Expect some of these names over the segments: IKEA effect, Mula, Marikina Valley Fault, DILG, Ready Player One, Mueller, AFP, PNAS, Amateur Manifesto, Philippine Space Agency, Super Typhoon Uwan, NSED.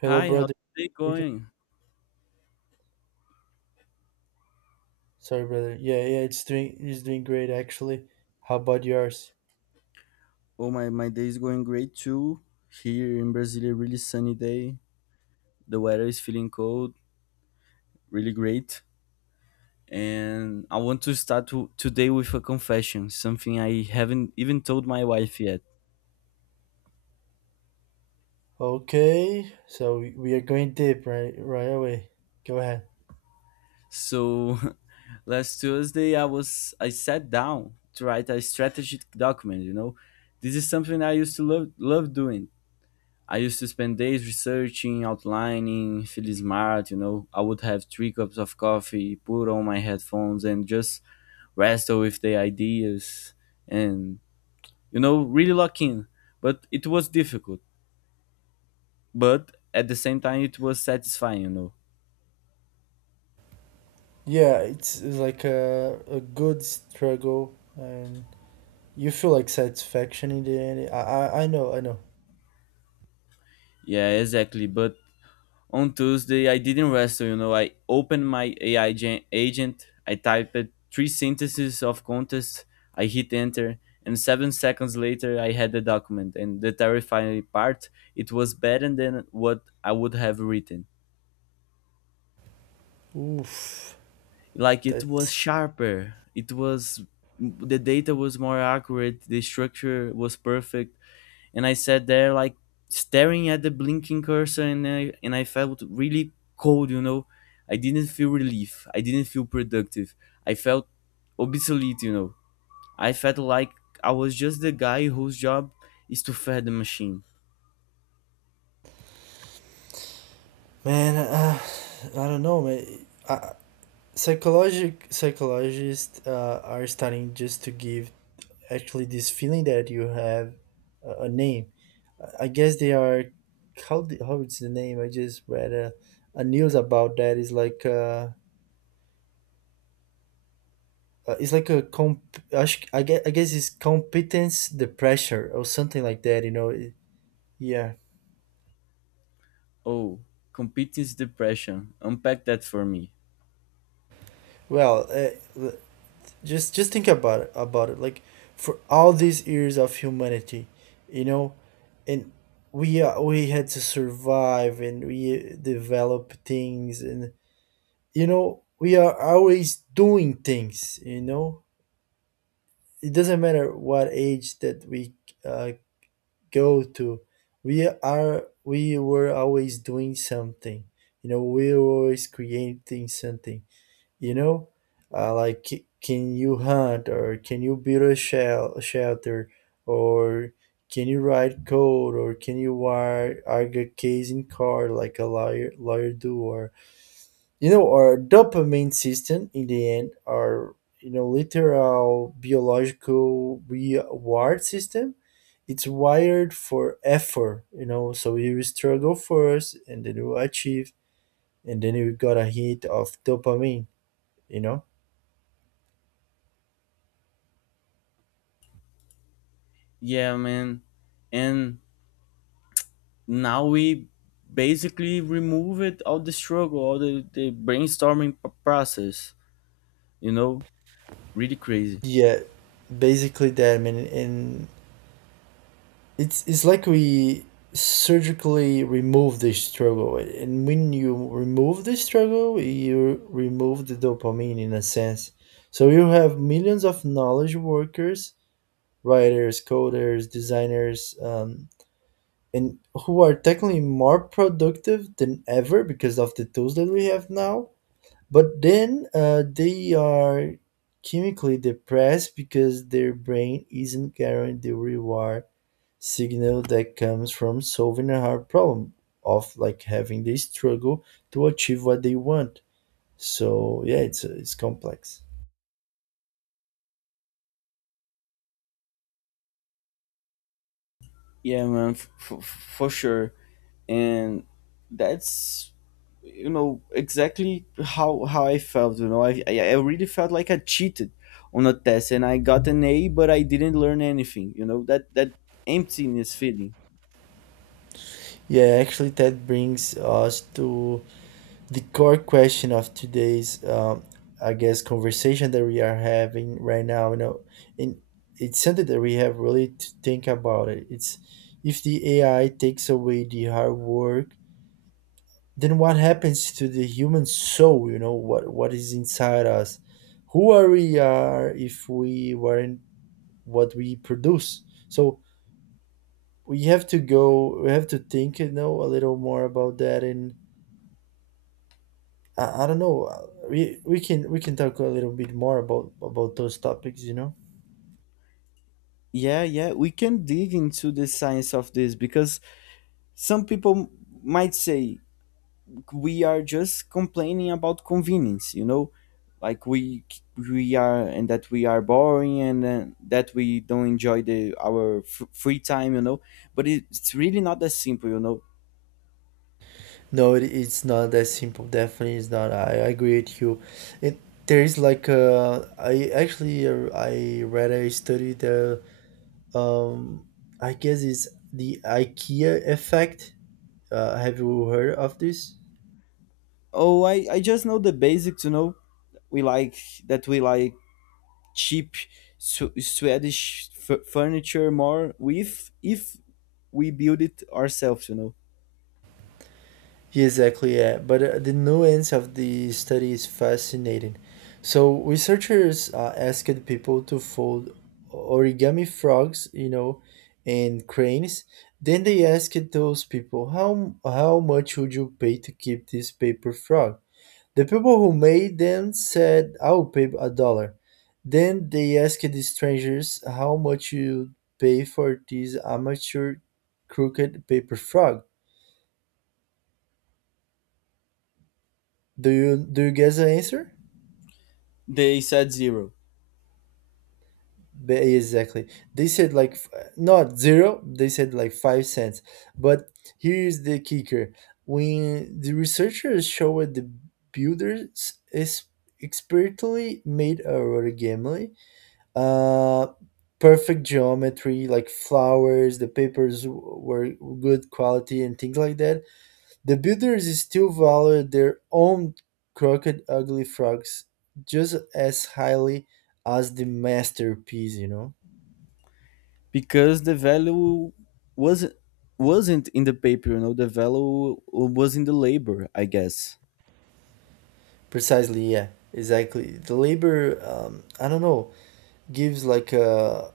Hello, Hi, how's brother. the day You too? going? Sorry, brother. Yeah, yeah, it's doing great actually. How about yours? Oh my day is going great too. Here in Brazil, a really sunny day. The weather is feeling cold, really great. And I want to start today with a confession, something I haven't even told my wife yet. Okay, so we are going deep right away. Go ahead. So last Tuesday, I sat down to write a strategic document. You know, this is something I used to love doing. I used to spend days researching, outlining, feeling smart, you know. I would have three cups of coffee, put on my headphones, and just wrestle with the ideas and, really lock in. But it was difficult. But at the same time, it was satisfying, Yeah, it's like a good struggle, and you feel like satisfaction in the end. I know, I know. Yeah, exactly. But on Tuesday, I didn't wrestle, I opened my AI agent, I typed three sentences of contest, I hit enter, and 7 seconds later, I had the document. And the terrifying part, it was better than what I would have written. Oof, Like, it that's was sharper, it was, the data was more accurate, the structure was perfect, and I sat there like staring at the blinking cursor, and I felt really cold. You know, I didn't feel relief. I didn't feel productive. I felt obsolete. You know, I felt like I was just the guy whose job is to fed the machine. man. I don't know, man. I, psychologic psychologists are starting just to give actually this feeling that you have a name. I guess they are how the, how it's the name? I just read a news about that. It's like a comp. I guess it's competence the pressure or something like that. You know? It- yeah. Oh, competence depression. Unpack that for me. Well, uh, l- just think about it. Like for all these years of humanity, you know, and we had to survive and we develop things, and you know we are always doing things, you know, it doesn't matter what age that we uh, go to, we were always doing something, you know, we were always creating something, you know. Can you hunt, or can you build a shell shelter, or can you write code, or can you wire argue case in car, like a lawyer do? Or you know, our dopamine system in the end, our, you know, literal biological reward system, it's wired for effort, you know. So you struggle first and then you achieve, and then you got a hit of dopamine, you know. Yeah, man. And now we basically remove it all the struggle, all the brainstorming process. You know, really crazy. Yeah, basically that, I mean. And it's like we surgically remove the struggle, and when you remove the struggle, you remove the dopamine in a sense. So you have millions of knowledge workers, writers, coders, designers, and who are technically more productive than ever because of the tools that we have now, but then they are chemically depressed because their brain isn't carrying the reward signal that comes from solving a hard problem, of like having this struggle to achieve what they want. So yeah, it's complex. Yeah, man, for sure. And that's, you know, exactly how I felt. You know, I really felt like I cheated on a test, and I got an A, but I didn't learn anything. You know, that that emptiness feeling. Yeah, actually that brings us to the core question of today's I guess conversation that we are having right now, you know. And it's something that we have really to think about it. It's, if the AI takes away the hard work, then what happens to the human soul? You know, what is inside us? Who are we are if we weren't what we produce? So we have to go. We have to think, you know, a little more about that. And I don't know. We can we can talk a little bit more about those topics, you know? Yeah, yeah, we can dig into the science of this because some people might say we are just complaining about convenience, you know, like we are, and that we are boring and that we don't enjoy the our free time, but it's really not that simple, No, it's not that simple. Definitely, it's not. I agree with you. It, there is like I actually I read a study that um I guess it's the IKEA effect. Have you heard of this? oh I just know the basics, you know. We like, that we like cheap Swedish furniture more with if we build it ourselves, you know. Yeah, exactly, yeah. But the nuance of the study is fascinating. So researchers asked people to fold origami frogs, you know, and cranes. Then they asked those people, how much would you pay to keep this paper frog? The people who made them said, I'll pay a dollar. Then they asked the strangers how much you pay for this amateur crooked paper frog. Do you guess the answer? They said zero Exactly. They said like not zero, they said like 5 cents. But here's the kicker. When the researchers showed the builders is expertly made a origami, uh perfect geometry, like flowers, the papers were good quality and things like that. The builders is still valued their own crooked ugly frogs just as highly as the masterpiece, you know? because the value wasn't wasn't in the paper, you know, the value was in the labor, I guess. Precisely, yeah, exactly. The labor, I don't know, gives like a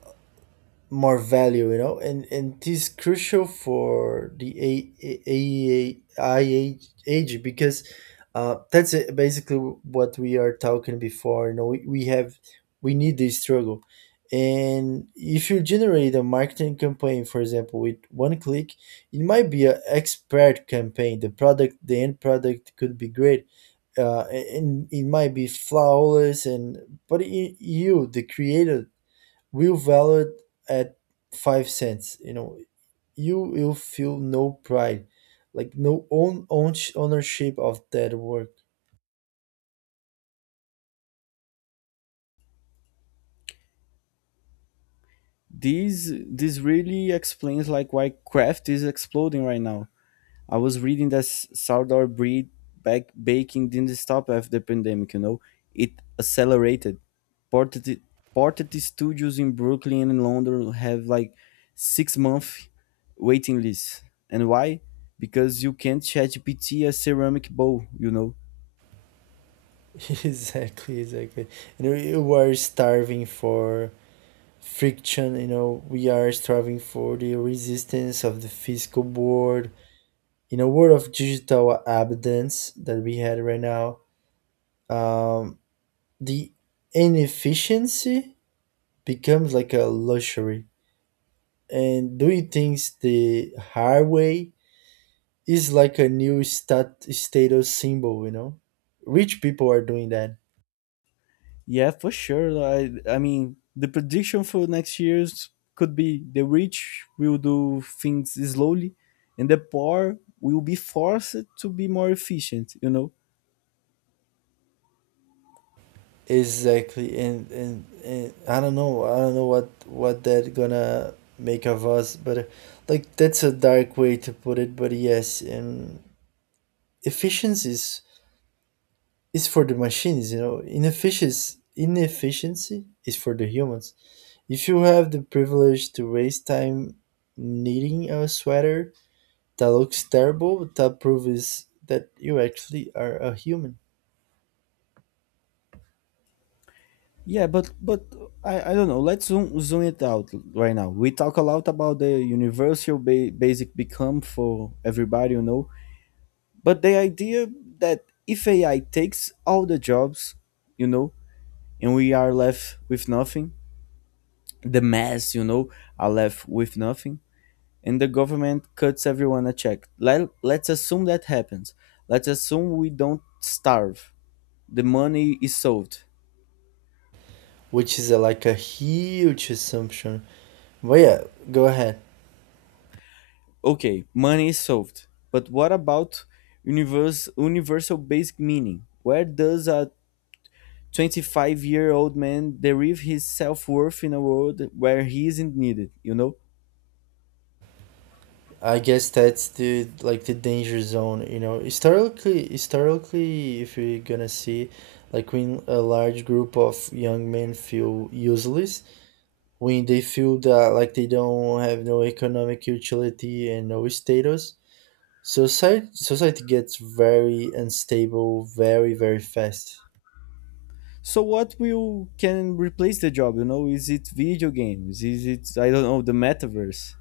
more value, you know. And this is crucial for the AI age because that's it, basically what we are talking before. You know, we have we need this struggle. And if you generate a marketing campaign, for example, with one click, it might be an expert campaign. The product, the end product, could be great. And it might be flawless and but you the creator will valued at 5 cents, you know. You will feel no pride, like no own ownership of that work. This really explains like why craft is exploding right now. I was reading that sourdough breed back baking didn't stop after the pandemic, you know, it accelerated. Ported ported studios in Brooklyn and in London have like 6 month waiting lists. And why? Because you can't chat GPT a ceramic bowl, you know. Exactly, exactly. You know, you are starving for friction, you know, we are striving for the resistance of the physical board in a world of digital abundance that we had right now. Um, the inefficiency becomes like a luxury, and doing things the hard way is like a new status symbol, you know. Rich people are doing that. Yeah, for sure. I mean, the prediction for next year's could be the rich will do things slowly, and the poor will be forced to be more efficient. You know. Exactly. And and I don't know, I don't know what that gonna make of us. But like that's a dark way to put it, but yes. And efficiency is for the machines, you know. Inefficiency is for the humans. If you have the privilege to waste time knitting a sweater that looks terrible, but that proves that you actually are a human. Yeah, but I don't know. Let's zoom it out right now. We talk a lot about the universal basic become for everybody, you know. But the idea that if AI takes all the jobs, you know, and we are left with nothing, the mass, you know, are left with nothing, and the government cuts everyone a check. Let's assume that happens. Let's assume we don't starve. The money is solved. Which is a, like a huge assumption, but yeah, go ahead. Okay, money is solved. But what about universal basic meaning? Where does a 25-year-old man derive his self worth in a world where he isn't needed, you know? I guess that's the like the danger zone, you know. Historically, if you're gonna see, like when a large group of young men feel useless, when they feel that like they don't have no economic utility and no status, society gets very unstable, very fast. So what will can replace the job, you know? Is it video games? Is it, I don't know, the metaverse?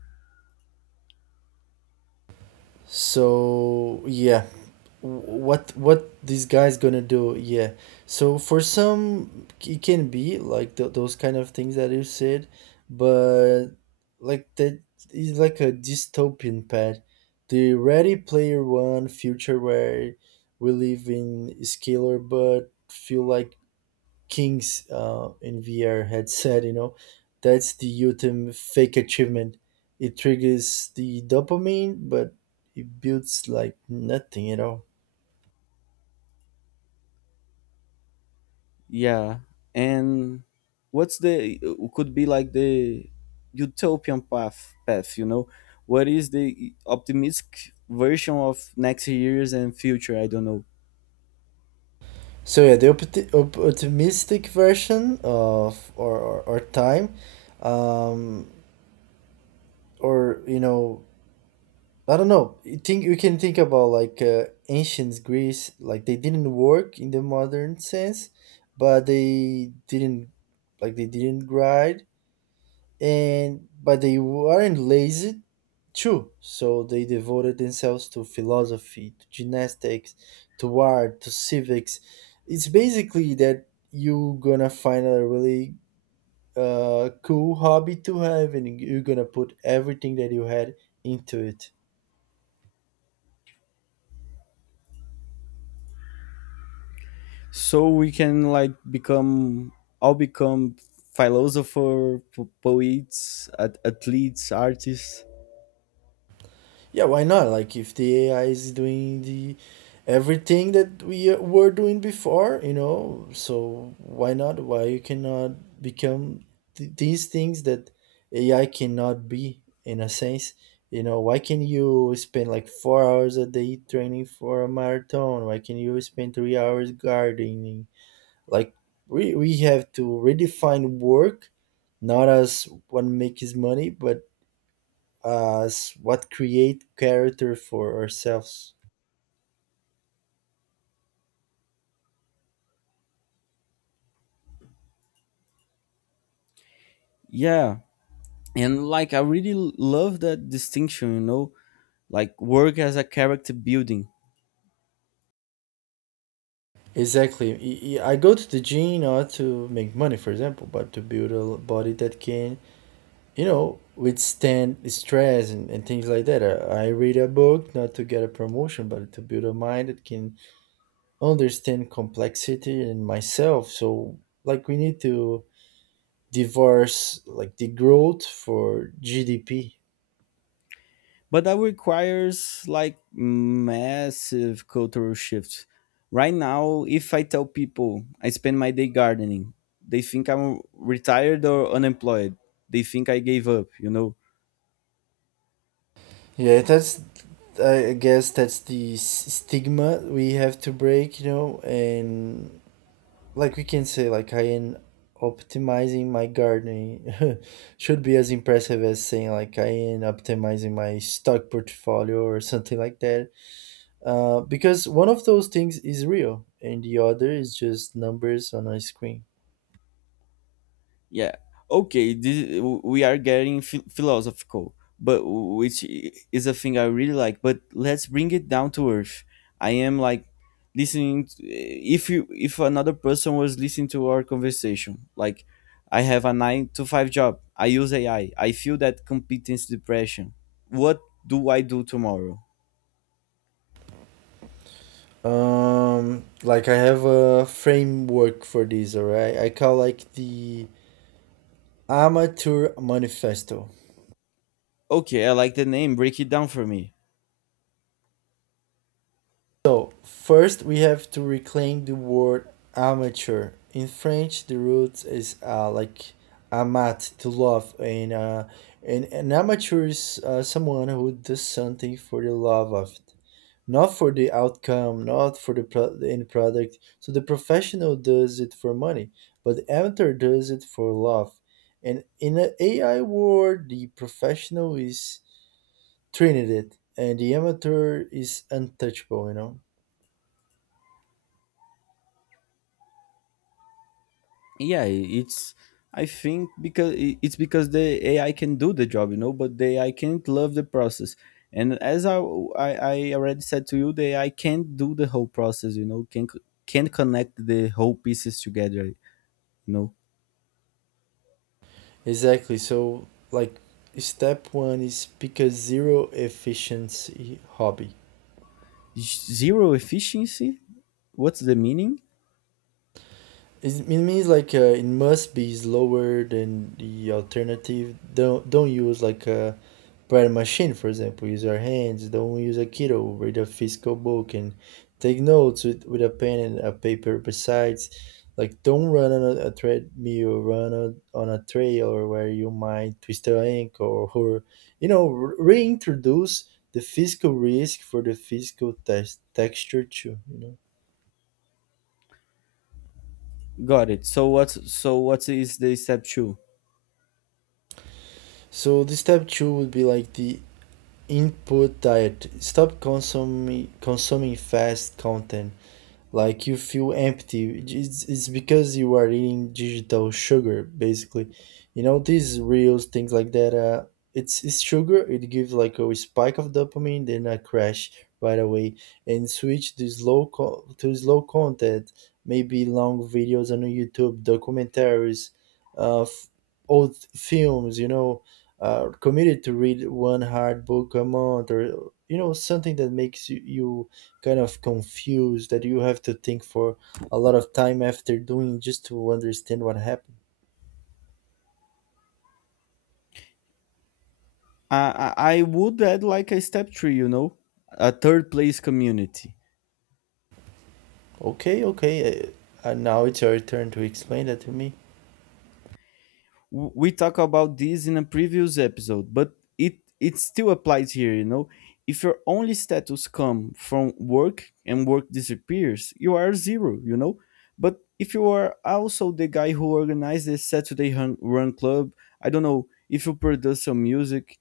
So yeah, what these guys gonna do? Yeah. So for some, it can be like those kind of things that you said. But like that is like a dystopian pad. The Ready Player One future, where we live in scalar but feel like Kings in VR had said, you know, that's the ultimate fake achievement. It triggers the dopamine, but it builds like nothing at all. Yeah, and what's the, could be like the utopian path, you know? What is the optimistic version of next years and future? I don't know. So yeah, the optimistic version of or time, um, or you know, I don't know. You think you can think about like ancient Greece, like they didn't work in the modern sense, but they didn't, like they didn't grind, and but they weren't lazy too. So they devoted themselves to philosophy, to gymnastics, to art, to civics. It's basically that you are gonna find a really cool hobby to have, and you're gonna put everything that you had into it. So we can like become, all become philosopher, poets, athletes, artists. Yeah, why not? Like if the AI is doing the everything that we were doing before, you know, so why not? Why you cannot become these things that AI cannot be in a sense? You know, why can you spend like 4 hours a day training for a marathon? Why can you spend 3 hours gardening? Like we have to redefine work not as what makes money, but as what create character for ourselves. Yeah, and like I really love that distinction, you know, like work as a character building. Exactly. I go to the gym not to make money, for example, but to build a body that can, you know, withstand stress and things like that. I read a book not to get a promotion, but to build a mind that can understand complexity and myself. So like, we need to divorce like the growth for GDP. But that requires like massive cultural shift. Right now if I tell people I spend my day gardening, they think I'm retired or unemployed. They think I gave up, you know. Yeah, that's I guess that's the stigma we have to break, you know. And like we can say, like I am optimizing my gardening should be as impressive as saying like I am optimizing my stock portfolio or something like that. Because one of those things is real and the other is just numbers on a screen. Yeah. Okay, this, we are getting philosophical, but which is a thing I really like. But let's bring it down to earth. I am like listening. To, if you, if another person was listening to our conversation, like I have a nine to five job, I use AI. I feel that competence depression. What do I do tomorrow? Like I have a framework for this, alright? I call like the Amateur Manifesto. Okay, I like the name. Break it down for me. So, first we have to reclaim the word amateur. In French, the root is like amat, to love, and an amateur is someone who does something for the love of it, not for the outcome, not for the end product. So, the professional does it for money, but the amateur does it for love. And in the AI world, the professional is trinity, and the amateur is untouchable, you know? Yeah, it's, I think because it's because the AI can do the job, you know, but the AI can't love the process. And as I already said to you, the AI can't do the whole process, you know, can't connect the whole pieces together, you know. Exactly. So, like, step one is pick a zero efficiency hobby. Zero efficiency, what's the meaning? It's- It means like it must be slower than the alternative. Don't use like a Prior machine, for example, use your hands, don't use a Kindle, read a physical book and take notes with a pen and a paper besides. Like don't run on a treadmill, run on a trail, or where you might twist your ankle, or, you know, reintroduce the physical risk for the physical texture too, you know. Got it. So what's, so what is the step two? So the step two would be like the input diet. Stop consuming fast content, like you feel empty, it's because you are eating digital sugar, basically, you know, these reels, things like that. It's sugar, it gives like a spike of dopamine, then a crash right away. And switch to to slow content, maybe long videos on YouTube, documentaries, uh f- old films, you know. Uh, committed to read one hard book a month, or you know, something that makes you kind of confused, that you have to think for a lot of time after doing just to understand what happened. I would add like a step three, you know, a third place community. Okay, okay. Now it's your turn to explain that to me. W- we talk about this in a previous episode, but it still applies here. You know, if your only status come from work and work disappears, you are zero. You know, but if you are also the guy who organized the Saturday Run Club, I don't know if you produce some music,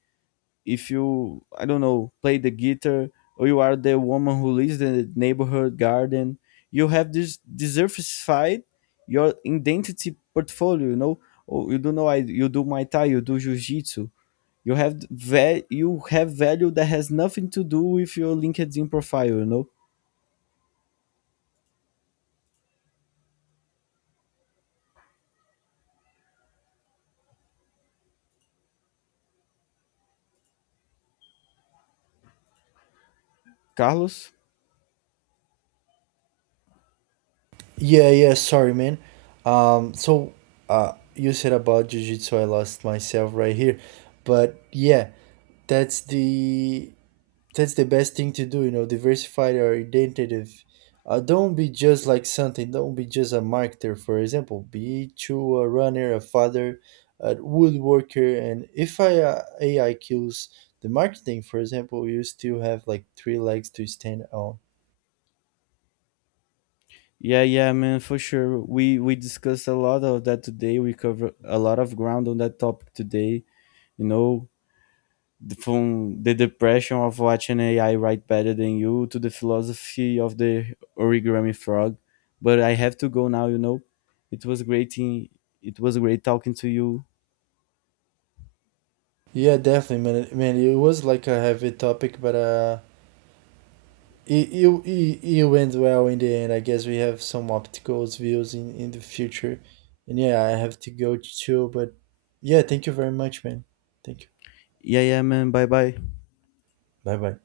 if you, I don't know, play the guitar, or you are the woman who lives in the neighborhood garden, you have this diversified your identity portfolio, you know. Oh, you do know, I, you do my thai, you do jiu-jitsu. You have you have value that has nothing to do with your LinkedIn profile, you know. Carlos, Yeah, yeah. Sorry, man. Um, so, you said about jujitsu, I lost myself right here, but yeah, that's the that's the best thing to do, you know. Diversify your identity. Uh, don't be just like something, don't be just a marketer, for example, be to a runner, a father, a woodworker. And if ai kills the marketing, for example, you still have like three legs to stand on. yeah, yeah, man, for sure. We discussed a lot of that today. We covered a lot of ground on that topic today, you know, from the depression of watching AI write better than you to the philosophy of the origami frog. But I have to go now, you know. It was great in, it was great talking to you. Yeah, definitely, man, it was like a heavy topic. But it went well in the end. I guess we have some obstacles views in the future. And yeah, I have to go too. But yeah, thank you very much, man. Thank you. Yeah, yeah, man. Bye bye. Bye bye.